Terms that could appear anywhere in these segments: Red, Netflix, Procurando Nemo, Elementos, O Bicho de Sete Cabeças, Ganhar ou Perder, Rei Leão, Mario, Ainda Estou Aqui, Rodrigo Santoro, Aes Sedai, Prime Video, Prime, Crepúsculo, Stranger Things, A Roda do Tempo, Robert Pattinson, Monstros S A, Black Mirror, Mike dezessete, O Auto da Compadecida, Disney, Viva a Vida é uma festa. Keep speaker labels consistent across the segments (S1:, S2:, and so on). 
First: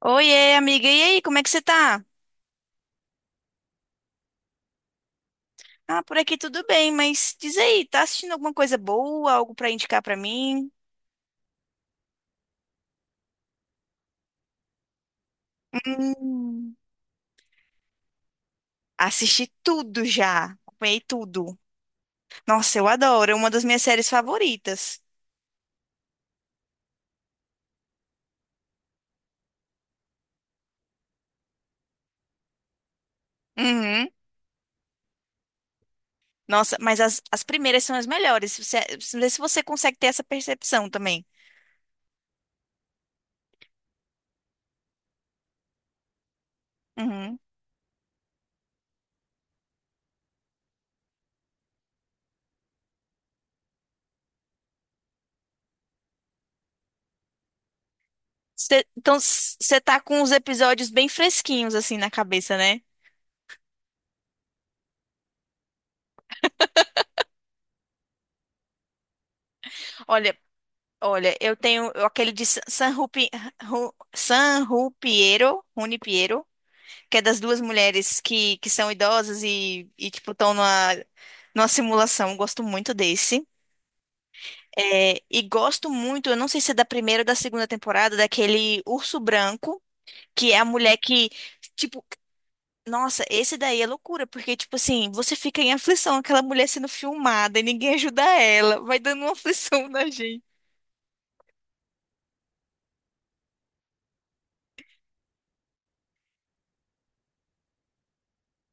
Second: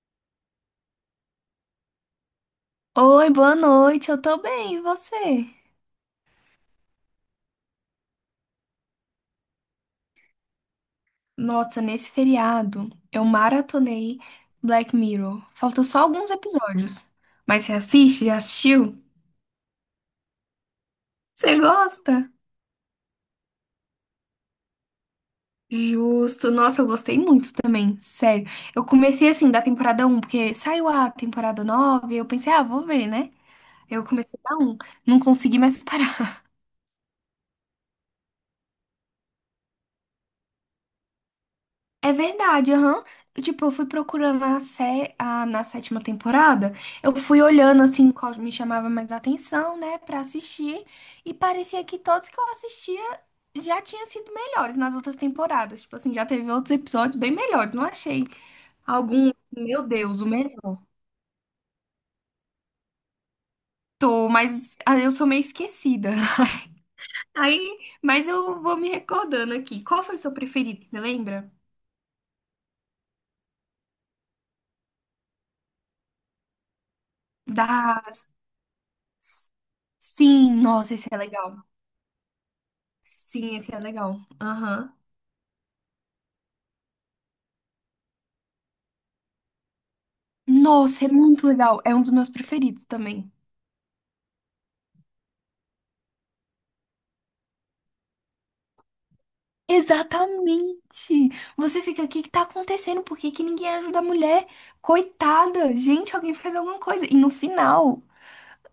S1: Oiê, amiga, e aí, como é que você tá?
S2: Oi, boa noite, eu tô bem, e você?
S1: Ah, por aqui tudo bem, mas diz aí, tá assistindo alguma coisa boa, algo pra indicar pra mim?
S2: Nossa, nesse feriado eu maratonei Black Mirror. Faltam só alguns
S1: Hum,
S2: episódios. Mas você assiste? Já assistiu?
S1: assisti tudo já, acompanhei
S2: Você
S1: tudo.
S2: gosta?
S1: Nossa, eu adoro, é uma das minhas séries favoritas.
S2: Justo. Nossa, eu gostei muito também, sério. Eu comecei assim da temporada um porque saiu a temporada 9. Eu pensei, ah, vou ver, né? Eu
S1: Uhum.
S2: comecei da um. Não consegui mais parar.
S1: Nossa, mas as primeiras são as melhores, você, vê se você consegue ter essa percepção também.
S2: É verdade, aham. Tipo, eu fui procurando na sétima temporada, eu
S1: Uhum.
S2: fui olhando assim qual me chamava mais atenção, né, pra assistir, e parecia que todos que eu assistia já tinham sido melhores nas outras temporadas. Tipo assim, já teve outros episódios bem melhores, não achei
S1: Então,
S2: algum,
S1: você
S2: meu
S1: tá
S2: Deus,
S1: com
S2: o
S1: os
S2: melhor.
S1: episódios bem fresquinhos assim na cabeça, né?
S2: Tô, mas ah, eu sou meio esquecida. Aí, mas eu vou me recordando aqui. Qual foi o seu
S1: Olha,
S2: preferido, você
S1: olha,
S2: lembra?
S1: aquele de San San Rupi, Ru- San Rupiero, Rune Piero, que é das duas
S2: Da.
S1: mulheres que são idosas e tipo,
S2: Sim,
S1: estão numa,
S2: nossa, esse é legal.
S1: numa simulação. Eu gosto muito desse.
S2: Sim, esse é legal. Aham.
S1: É, e gosto muito, eu não sei se é da primeira ou da segunda temporada, daquele Urso Branco, que é a mulher
S2: Nossa, é
S1: que,
S2: muito legal. É um
S1: tipo,
S2: dos meus preferidos
S1: nossa,
S2: também.
S1: esse daí é loucura, porque, tipo assim, você fica em aflição, aquela mulher sendo filmada e ninguém ajuda ela, vai dando uma aflição na gente.
S2: Exatamente. Você fica, o que que tá acontecendo? Por que que ninguém ajuda a mulher? Coitada. Gente, alguém faz alguma coisa. E no final,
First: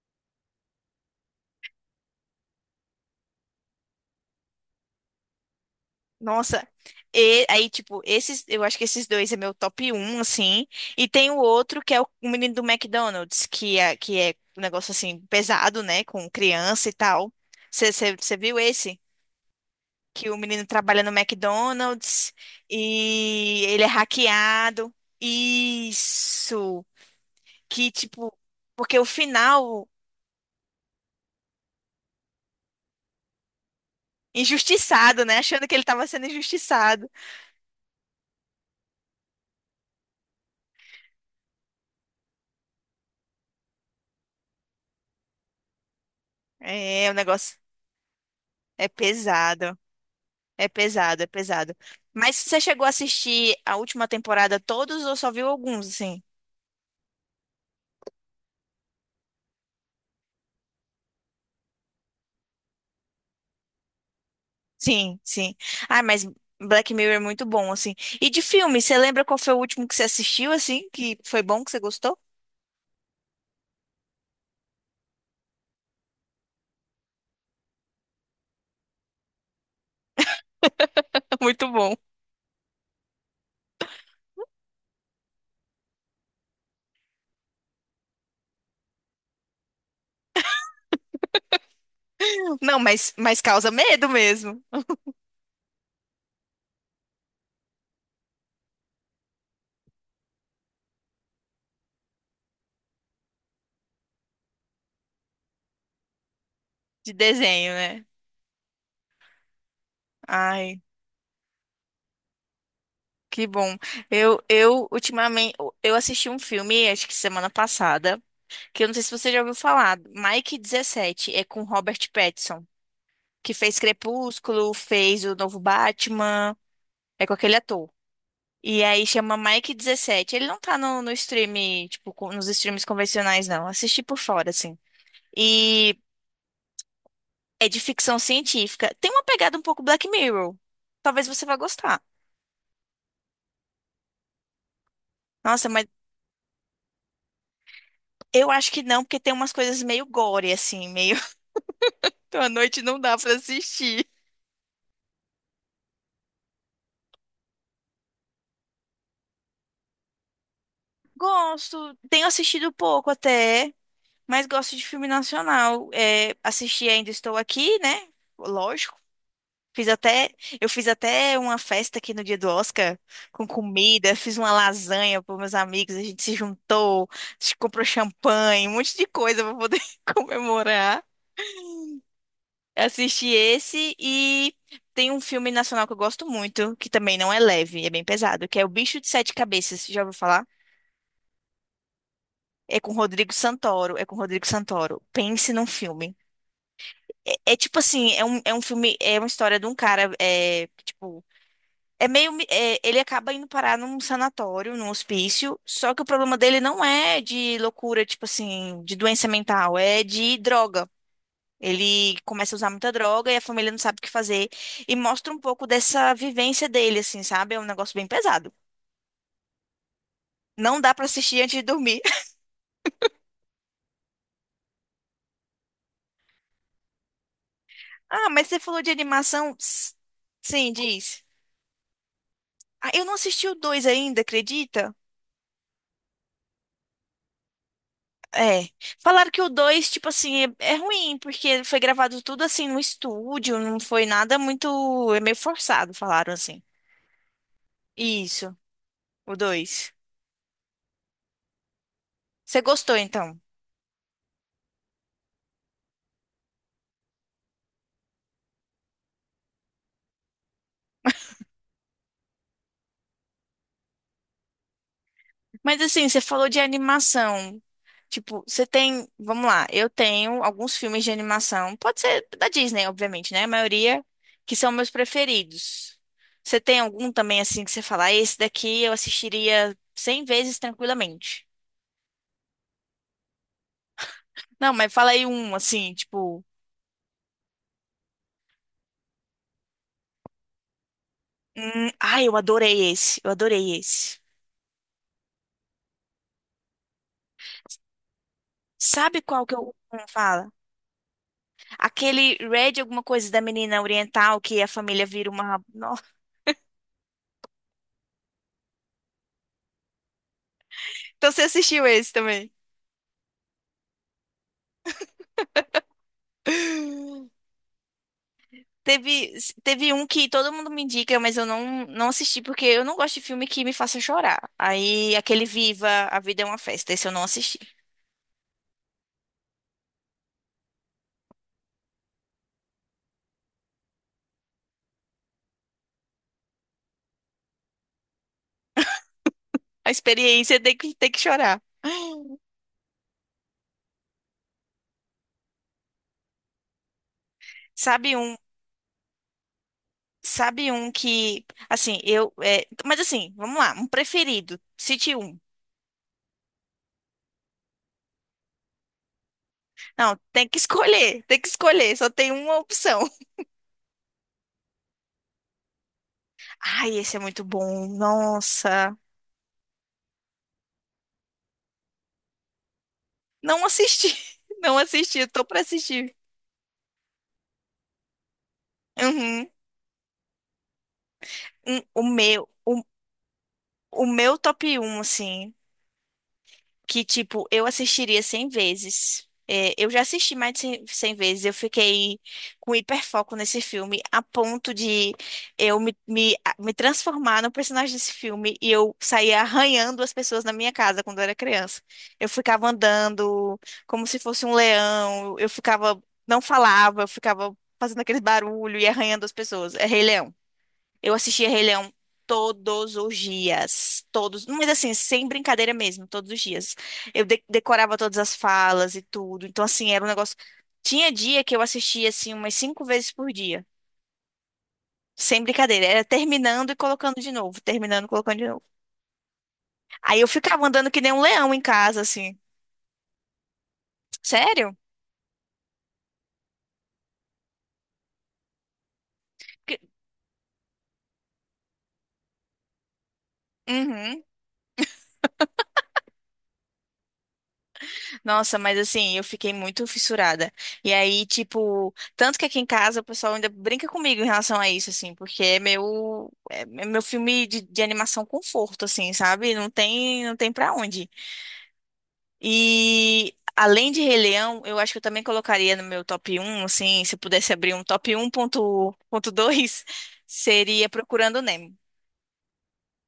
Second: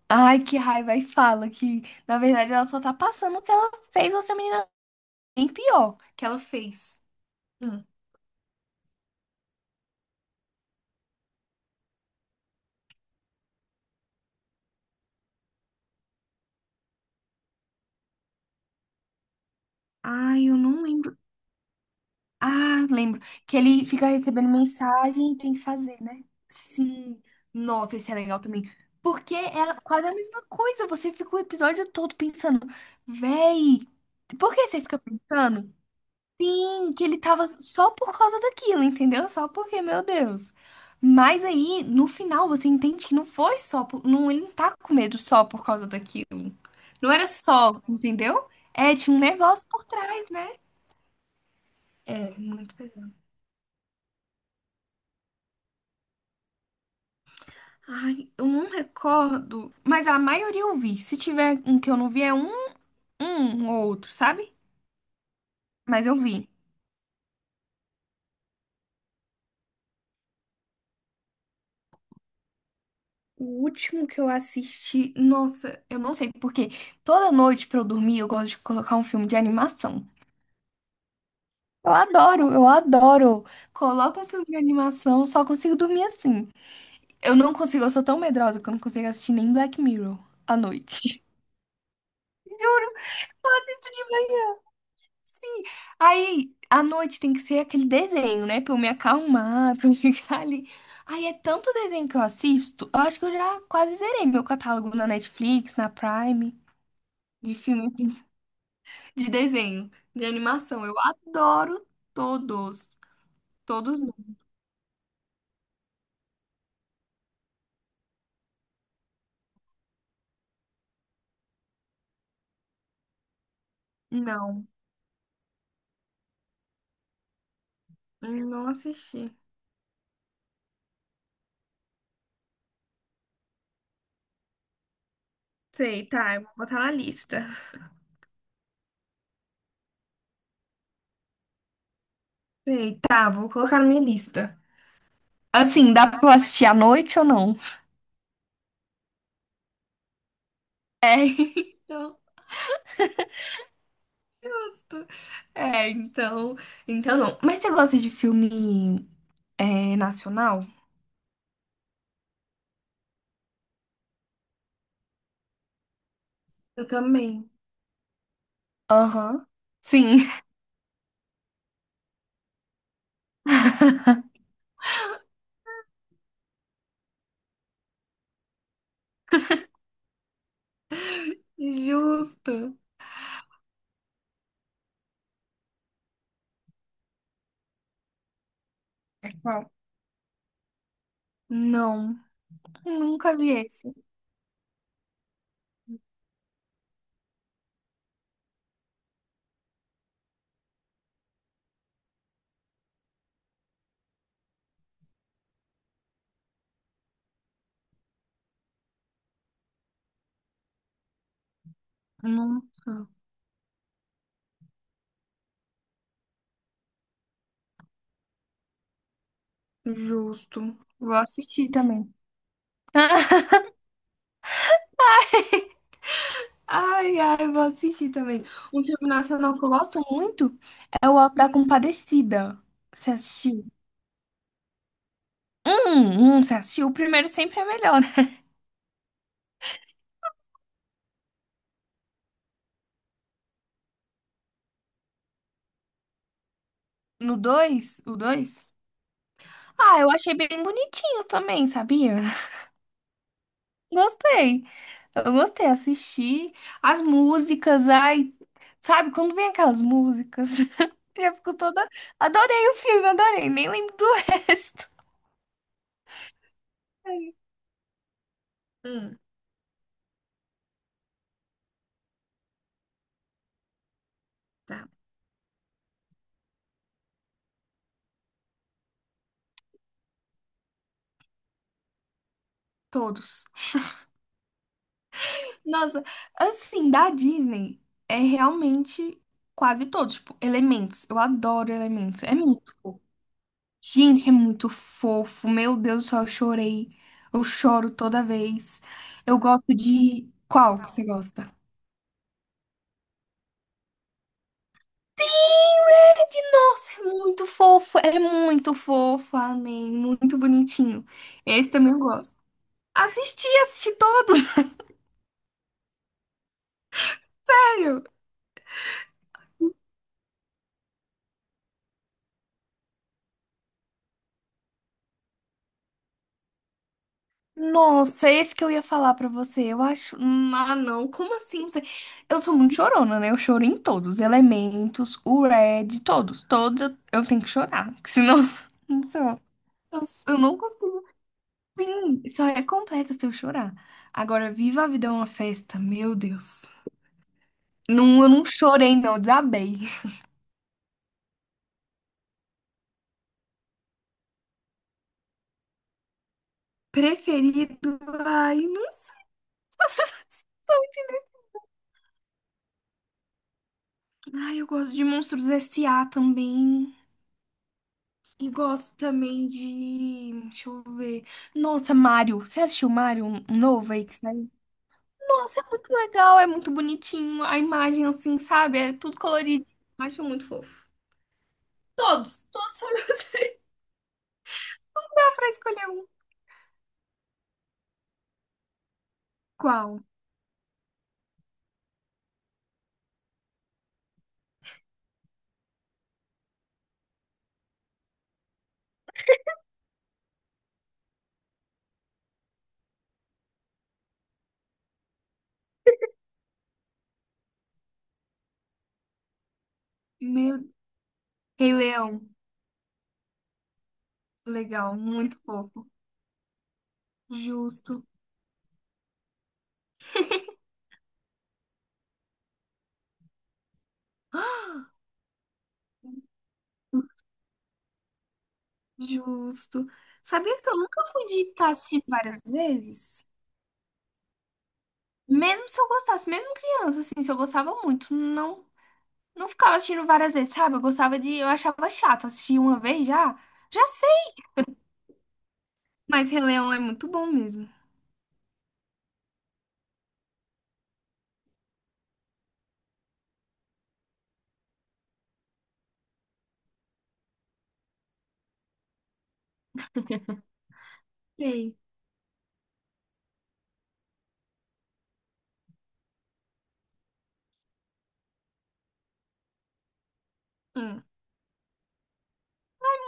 S2: ai, que raiva. E fala que, na verdade, ela só tá passando o que ela fez outra menina bem pior que ela
S1: Nossa,
S2: fez.
S1: e aí,
S2: Hum.
S1: tipo, esses, eu acho que esses dois é meu top um assim. E tem o outro que é o menino do McDonald's, que é um negócio assim, pesado, né? Com criança e tal. Você viu esse? Que o
S2: Ai, eu
S1: menino
S2: não
S1: trabalha no
S2: lembro.
S1: McDonald's
S2: Ah, lembro. Que
S1: e ele
S2: ele
S1: é
S2: fica recebendo
S1: hackeado.
S2: mensagem e tem que fazer, né?
S1: Isso!
S2: Sim.
S1: Que,
S2: Nossa, esse é
S1: tipo,
S2: legal também.
S1: porque o
S2: Porque é
S1: final,
S2: quase a mesma coisa. Você fica o episódio todo pensando, véi, por que você fica
S1: injustiçado, né? Achando
S2: pensando?
S1: que ele tava sendo
S2: Sim, que
S1: injustiçado.
S2: ele tava só por causa daquilo, entendeu? Só porque, meu Deus. Mas aí, no final, você entende que não foi só por... Não, ele não tá com medo só por causa daquilo.
S1: É,
S2: Não
S1: o
S2: era
S1: negócio
S2: só, entendeu?
S1: é
S2: É, tinha um negócio
S1: pesado.
S2: por trás, né?
S1: É pesado, é pesado.
S2: É,
S1: Mas você
S2: muito
S1: chegou a
S2: pesado.
S1: assistir a última temporada todos ou só viu alguns, assim?
S2: Ai, eu não recordo, mas a maioria eu vi. Se tiver um que eu não vi, é um, um ou outro, sabe?
S1: Sim, sim. Ah,
S2: Mas eu
S1: mas
S2: vi.
S1: Black Mirror é muito bom, assim. E de filme, você lembra qual foi o último que você assistiu, assim? Que foi bom, que você gostou?
S2: O último que eu assisti, nossa, eu não sei porque toda noite pra eu dormir eu gosto de colocar um filme de animação.
S1: Muito
S2: Eu
S1: bom.
S2: adoro, eu adoro. Coloco um filme de animação, só consigo dormir assim. Eu não consigo, eu sou tão medrosa que eu não consigo assistir nem Black Mirror à noite.
S1: Não,
S2: Juro,
S1: mas causa medo
S2: isso.
S1: mesmo.
S2: Sim. Aí, à noite tem que ser aquele desenho, né? Pra eu me acalmar, pra eu ficar ali. Aí é tanto desenho que eu assisto, eu acho que eu já quase zerei meu catálogo na Netflix, na Prime,
S1: De
S2: de
S1: desenho,
S2: filme,
S1: né?
S2: assim, de desenho, de
S1: Ai,
S2: animação. Eu adoro todos.
S1: que bom.
S2: Todos mesmo.
S1: Ultimamente, eu assisti um filme, acho que semana passada, que eu não sei se você já ouviu falar, Mike dezessete é com Robert Pattinson. Que fez
S2: Não,
S1: Crepúsculo, fez o novo Batman, é com aquele ator.
S2: não
S1: E aí
S2: assisti.
S1: chama Mike dezessete. Ele não tá no stream, tipo, nos streams convencionais, não. Assisti por fora, assim. E
S2: Sei, tá, eu vou botar na lista.
S1: é de ficção científica. Tem uma pegada um pouco Black Mirror. Talvez você vá gostar.
S2: Sei, tá, vou colocar na minha lista.
S1: Nossa, mas
S2: Assim, dá pra eu assistir à noite ou não?
S1: eu acho que não, porque tem umas coisas meio gore, assim, meio.
S2: É, então.
S1: Então à noite não dá pra assistir.
S2: É, então. Então não. Mas você gosta de filme, é, nacional?
S1: Gosto, tenho assistido pouco até, mas gosto de filme nacional. É,
S2: Eu
S1: assisti Ainda Estou
S2: também.
S1: Aqui, né? Lógico.
S2: Aham.
S1: Fiz
S2: Sim.
S1: até, eu fiz até uma festa aqui no dia do Oscar com comida, fiz uma lasanha para meus amigos, a gente se juntou, a gente comprou champanhe, um monte de coisa para poder comemorar.
S2: Justo.
S1: Assisti esse e tem um filme nacional que eu gosto muito, que também não é leve, é bem pesado, que é O Bicho de
S2: É
S1: Sete
S2: qual?
S1: Cabeças, já ouviu falar?
S2: Não,
S1: É com Rodrigo
S2: nunca vi esse.
S1: Santoro, é com Rodrigo Santoro. Pense num filme. É, é tipo assim, é um filme, é uma história de um cara, é, tipo, é meio, ele acaba indo parar num sanatório, num hospício, só que o problema dele não é de loucura, tipo assim, de doença mental, é de droga. Ele começa a usar muita
S2: Nunca.
S1: droga e a família não sabe o que fazer e mostra um pouco dessa vivência dele, assim, sabe? É um negócio bem pesado.
S2: Justo.
S1: Não dá pra
S2: Vou
S1: assistir antes de
S2: assistir
S1: dormir.
S2: também. Ai, ai, vou assistir
S1: Ah,
S2: também.
S1: mas você falou
S2: Um
S1: de
S2: filme nacional
S1: animação?
S2: que eu gosto muito
S1: Sim,
S2: é O
S1: diz.
S2: Auto da Compadecida.
S1: Ah, eu
S2: Você
S1: não assisti o
S2: assistiu?
S1: dois ainda, acredita?
S2: Você assistiu? O primeiro sempre é melhor, né?
S1: É. Falaram que o 2 tipo assim, é ruim, porque foi gravado tudo assim no estúdio, não foi nada muito. É meio forçado, falaram assim.
S2: No dois. O
S1: Isso,
S2: 2.
S1: o dois.
S2: Ah, eu achei bem bonitinho também, sabia?
S1: Você gostou então?
S2: Gostei. Eu gostei, assisti as músicas, ai, sabe, quando vem aquelas músicas, eu já fico toda. Adorei o filme, adorei, nem lembro do resto.
S1: Mas assim, você falou de
S2: Ai,
S1: animação. Tipo, você tem.
S2: Hum,
S1: Vamos lá, eu tenho alguns filmes de animação. Pode ser da Disney, obviamente, né? A maioria que são
S2: tá,
S1: meus preferidos. Você tem algum também assim que você fala, "Ah, esse daqui eu assistiria 100 vezes tranquilamente?"
S2: todos.
S1: Não, mas fala aí um, assim,
S2: Nossa,
S1: tipo.
S2: assim, da Disney é realmente quase todos, tipo, Elementos. Eu adoro Elementos,
S1: Ai,
S2: é
S1: eu
S2: muito.
S1: adorei esse. Eu adorei esse.
S2: Gente, é muito fofo. Meu Deus do céu, eu chorei. Eu choro toda vez.
S1: Sabe
S2: Eu
S1: qual que
S2: gosto
S1: eu não
S2: de.
S1: fala?
S2: Qual que você gosta?
S1: Aquele Red alguma coisa da menina oriental que a família vira uma. Nossa.
S2: Red, nossa, é muito fofo. É muito fofo, amém. Muito bonitinho.
S1: Então você
S2: Esse
S1: assistiu
S2: também eu
S1: esse
S2: gosto.
S1: também?
S2: Assisti todos, sério.
S1: Teve, teve um que todo mundo me indica, mas eu não, não assisti porque eu não gosto de filme que me faça chorar. Aí aquele Viva, A Vida é uma Festa, esse eu não assisti.
S2: Nossa, esse que eu ia falar pra você. Eu acho. Ah, não. Como assim? Você... Eu sou muito chorona, né? Eu choro em todos. Elementos, o Red, todos. Todos eu tenho que chorar. Que senão, não sei. Eu
S1: A
S2: eu não
S1: experiência
S2: consigo.
S1: tem que chorar.
S2: Não. Só é completa se eu chorar. Agora, Viva a Vida é uma festa, meu Deus.
S1: Sabe
S2: Não, eu
S1: um,
S2: não chorei, não, eu desabei.
S1: sabe um que, assim, eu, é, mas assim, vamos lá, um preferido, cite um.
S2: Preferido, ai, não
S1: Não,
S2: sei.
S1: tem que escolher, só tem uma opção.
S2: Ai, eu gosto de Monstros S.A. também.
S1: Ai, esse é muito bom.
S2: E gosto
S1: Nossa,
S2: também de. Deixa eu ver. Nossa, Mario. Você assistiu Mario um
S1: não
S2: novo aí
S1: assisti,
S2: que saiu?
S1: não assisti, eu tô
S2: Nossa,
S1: pra
S2: é muito
S1: assistir.
S2: legal, é muito bonitinho. A imagem, assim, sabe? É tudo
S1: Uhum.
S2: colorido. Acho muito fofo.
S1: Hum, O
S2: Todos,
S1: meu,
S2: todos
S1: o,
S2: são meus.
S1: o meu top um,
S2: Dá pra
S1: assim,
S2: escolher um.
S1: que, tipo, eu assistiria 100 vezes. É, eu já
S2: Qual?
S1: assisti mais de 100 100 vezes. Eu fiquei com hiperfoco nesse filme, a ponto de eu me, me, a- me transformar no personagem desse filme e eu saía arranhando as pessoas na minha casa quando eu era criança. Eu ficava andando como se fosse um leão, eu ficava, não falava, eu ficava fazendo aquele barulho e arranhando as pessoas. É Rei Leão.
S2: Meu
S1: Eu assistia Rei
S2: Rei
S1: Leão
S2: Leão,
S1: todos os dias, todos, mas assim,
S2: legal,
S1: sem
S2: muito
S1: brincadeira
S2: fofo.
S1: mesmo, todos os dias. Eu decorava
S2: Justo,
S1: todas as falas e tudo. Então assim, era um negócio. Tinha dia que eu assistia assim umas cinco vezes por dia.
S2: Ah,
S1: Sem brincadeira, era terminando e colocando de novo, terminando e colocando de novo.
S2: justo.
S1: Aí eu
S2: Sabia
S1: ficava
S2: que eu
S1: andando que
S2: nunca
S1: nem um
S2: fui de
S1: leão em
S2: ficar
S1: casa,
S2: assistindo
S1: assim.
S2: várias vezes?
S1: Sério?
S2: Mesmo se eu gostasse, mesmo criança, assim, se eu gostava muito, não, não ficava
S1: Que-
S2: assistindo várias vezes, sabe? Eu gostava de, eu achava chato assistir uma vez já, já
S1: Uhum.
S2: sei. Mas Rei Leão é muito bom mesmo.
S1: Nossa, mas assim, eu fiquei muito fissurada. E aí, tipo, tanto que aqui em casa o pessoal ainda brinca comigo em relação a isso, assim, porque é meu, é meu filme de animação conforto, assim, sabe? Não tem, não tem pra onde.
S2: Sei.
S1: E além de Rei Leão, eu acho que eu também colocaria no meu top um, assim, se eu pudesse abrir um top um ponto dois seria
S2: Hum.
S1: Procurando Nemo.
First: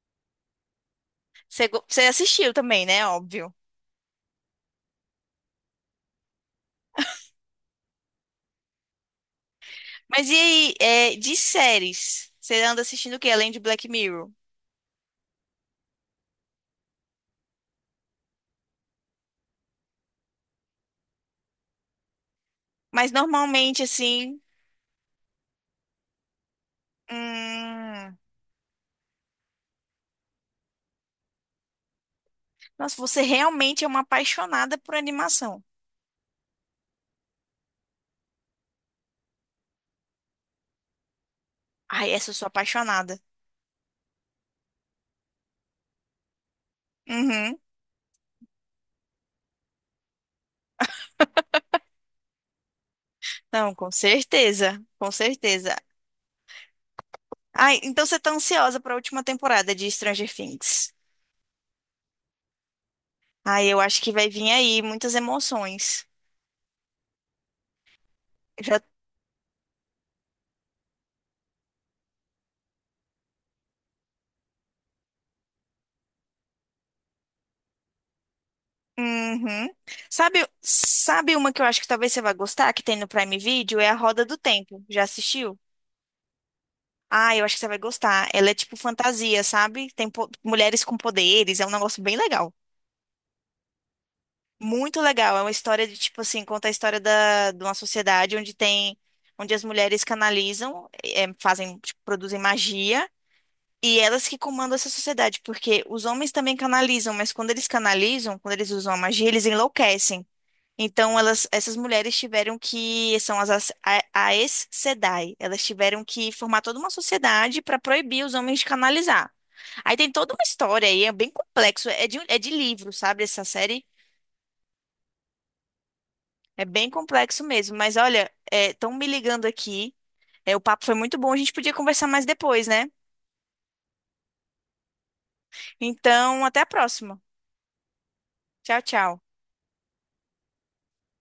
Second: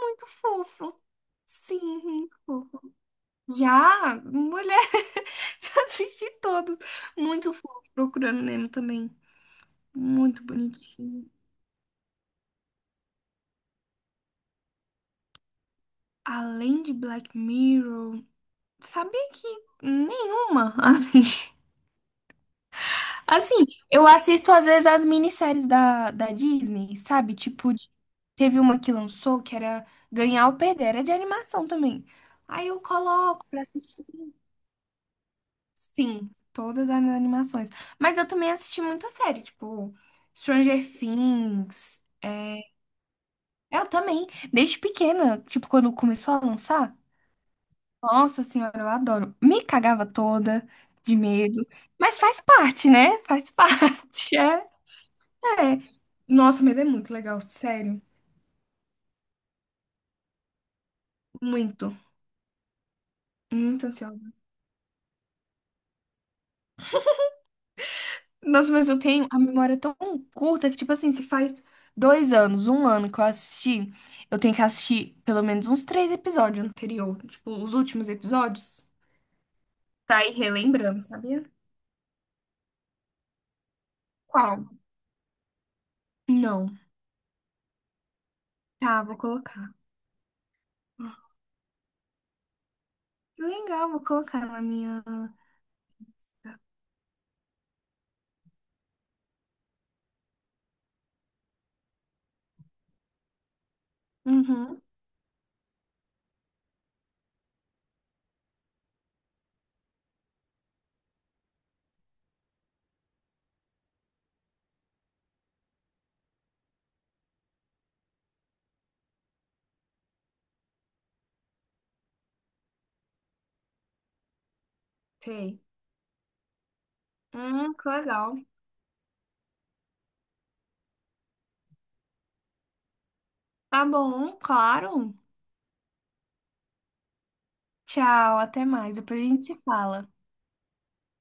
S2: Muito fofo. Sim,
S1: Você
S2: muito
S1: assistiu também,
S2: fofo.
S1: né? Óbvio.
S2: Já, mulher, já assisti todos. Muito fofo. Procurando Nemo também.
S1: Mas e
S2: Muito
S1: aí, é,
S2: bonitinho.
S1: de séries? Você anda assistindo o quê? Além de Black Mirror?
S2: Além de Black Mirror, sabia que nenhuma. Assim,
S1: Mas
S2: assim,
S1: normalmente,
S2: eu
S1: assim.
S2: assisto às vezes as minisséries da Disney, sabe? Tipo,
S1: Hum...
S2: teve uma que lançou que era Ganhar ou Perder, era de animação também. Aí eu
S1: Nossa, você
S2: coloco pra
S1: realmente é uma
S2: assistir.
S1: apaixonada por animação.
S2: Sim, todas as animações. Mas eu também assisti muita série, tipo, Stranger Things.
S1: Ai, essa eu sou apaixonada.
S2: Eu também, desde pequena, tipo, quando começou a lançar.
S1: Uhum.
S2: Nossa senhora, eu adoro. Me cagava toda de medo, mas faz parte, né? Faz
S1: Não, com
S2: parte.
S1: certeza. Com
S2: É,
S1: certeza.
S2: é. Nossa, mas é muito legal,
S1: Ai,
S2: sério.
S1: então você tá ansiosa pra última temporada de Stranger Things.
S2: Muito,
S1: Ai, eu
S2: muito
S1: acho que vai
S2: ansiosa.
S1: vir aí muitas emoções.
S2: Nossa,
S1: Já.
S2: mas eu tenho a memória tão curta que, tipo assim, se faz 2 anos, um ano que eu assisti, eu tenho que assistir pelo menos uns três episódios anterior, tipo, os últimos episódios,
S1: Uhum.
S2: pra ir
S1: Sabe,
S2: relembrando,
S1: sabe
S2: sabia?
S1: uma que eu acho que talvez você vá gostar, que tem no Prime Video? É A Roda do
S2: Qual?
S1: Tempo. Já assistiu?
S2: Não.
S1: Ah, eu acho que você vai gostar. Ela é tipo
S2: Tá, vou
S1: fantasia,
S2: colocar.
S1: sabe? Tem mulheres com poderes, é um negócio bem legal.
S2: Que legal, vou colocar na
S1: Muito
S2: minha.
S1: legal. É uma história de tipo assim, conta a história de uma sociedade onde tem, onde as mulheres canalizam, fazem, tipo, produzem magia. E elas que comandam
S2: Uhum.
S1: essa sociedade, porque os homens também canalizam, mas quando eles canalizam, quando eles usam a magia, eles enlouquecem. Então, elas, essas mulheres tiveram que, são Aes Sedai, elas tiveram que formar toda uma sociedade para proibir os homens de canalizar. Aí tem toda uma história aí, é bem complexo, é de livro, sabe, essa série?
S2: Sei.
S1: É bem complexo
S2: Hum,
S1: mesmo,
S2: que
S1: mas olha,
S2: legal.
S1: estão me ligando aqui, é, o papo foi muito bom, a gente podia conversar mais depois, né?
S2: Tá bom, claro.
S1: Então, até a próxima.
S2: Tchau, até
S1: Tchau,
S2: mais. Depois
S1: tchau.
S2: a gente se fala.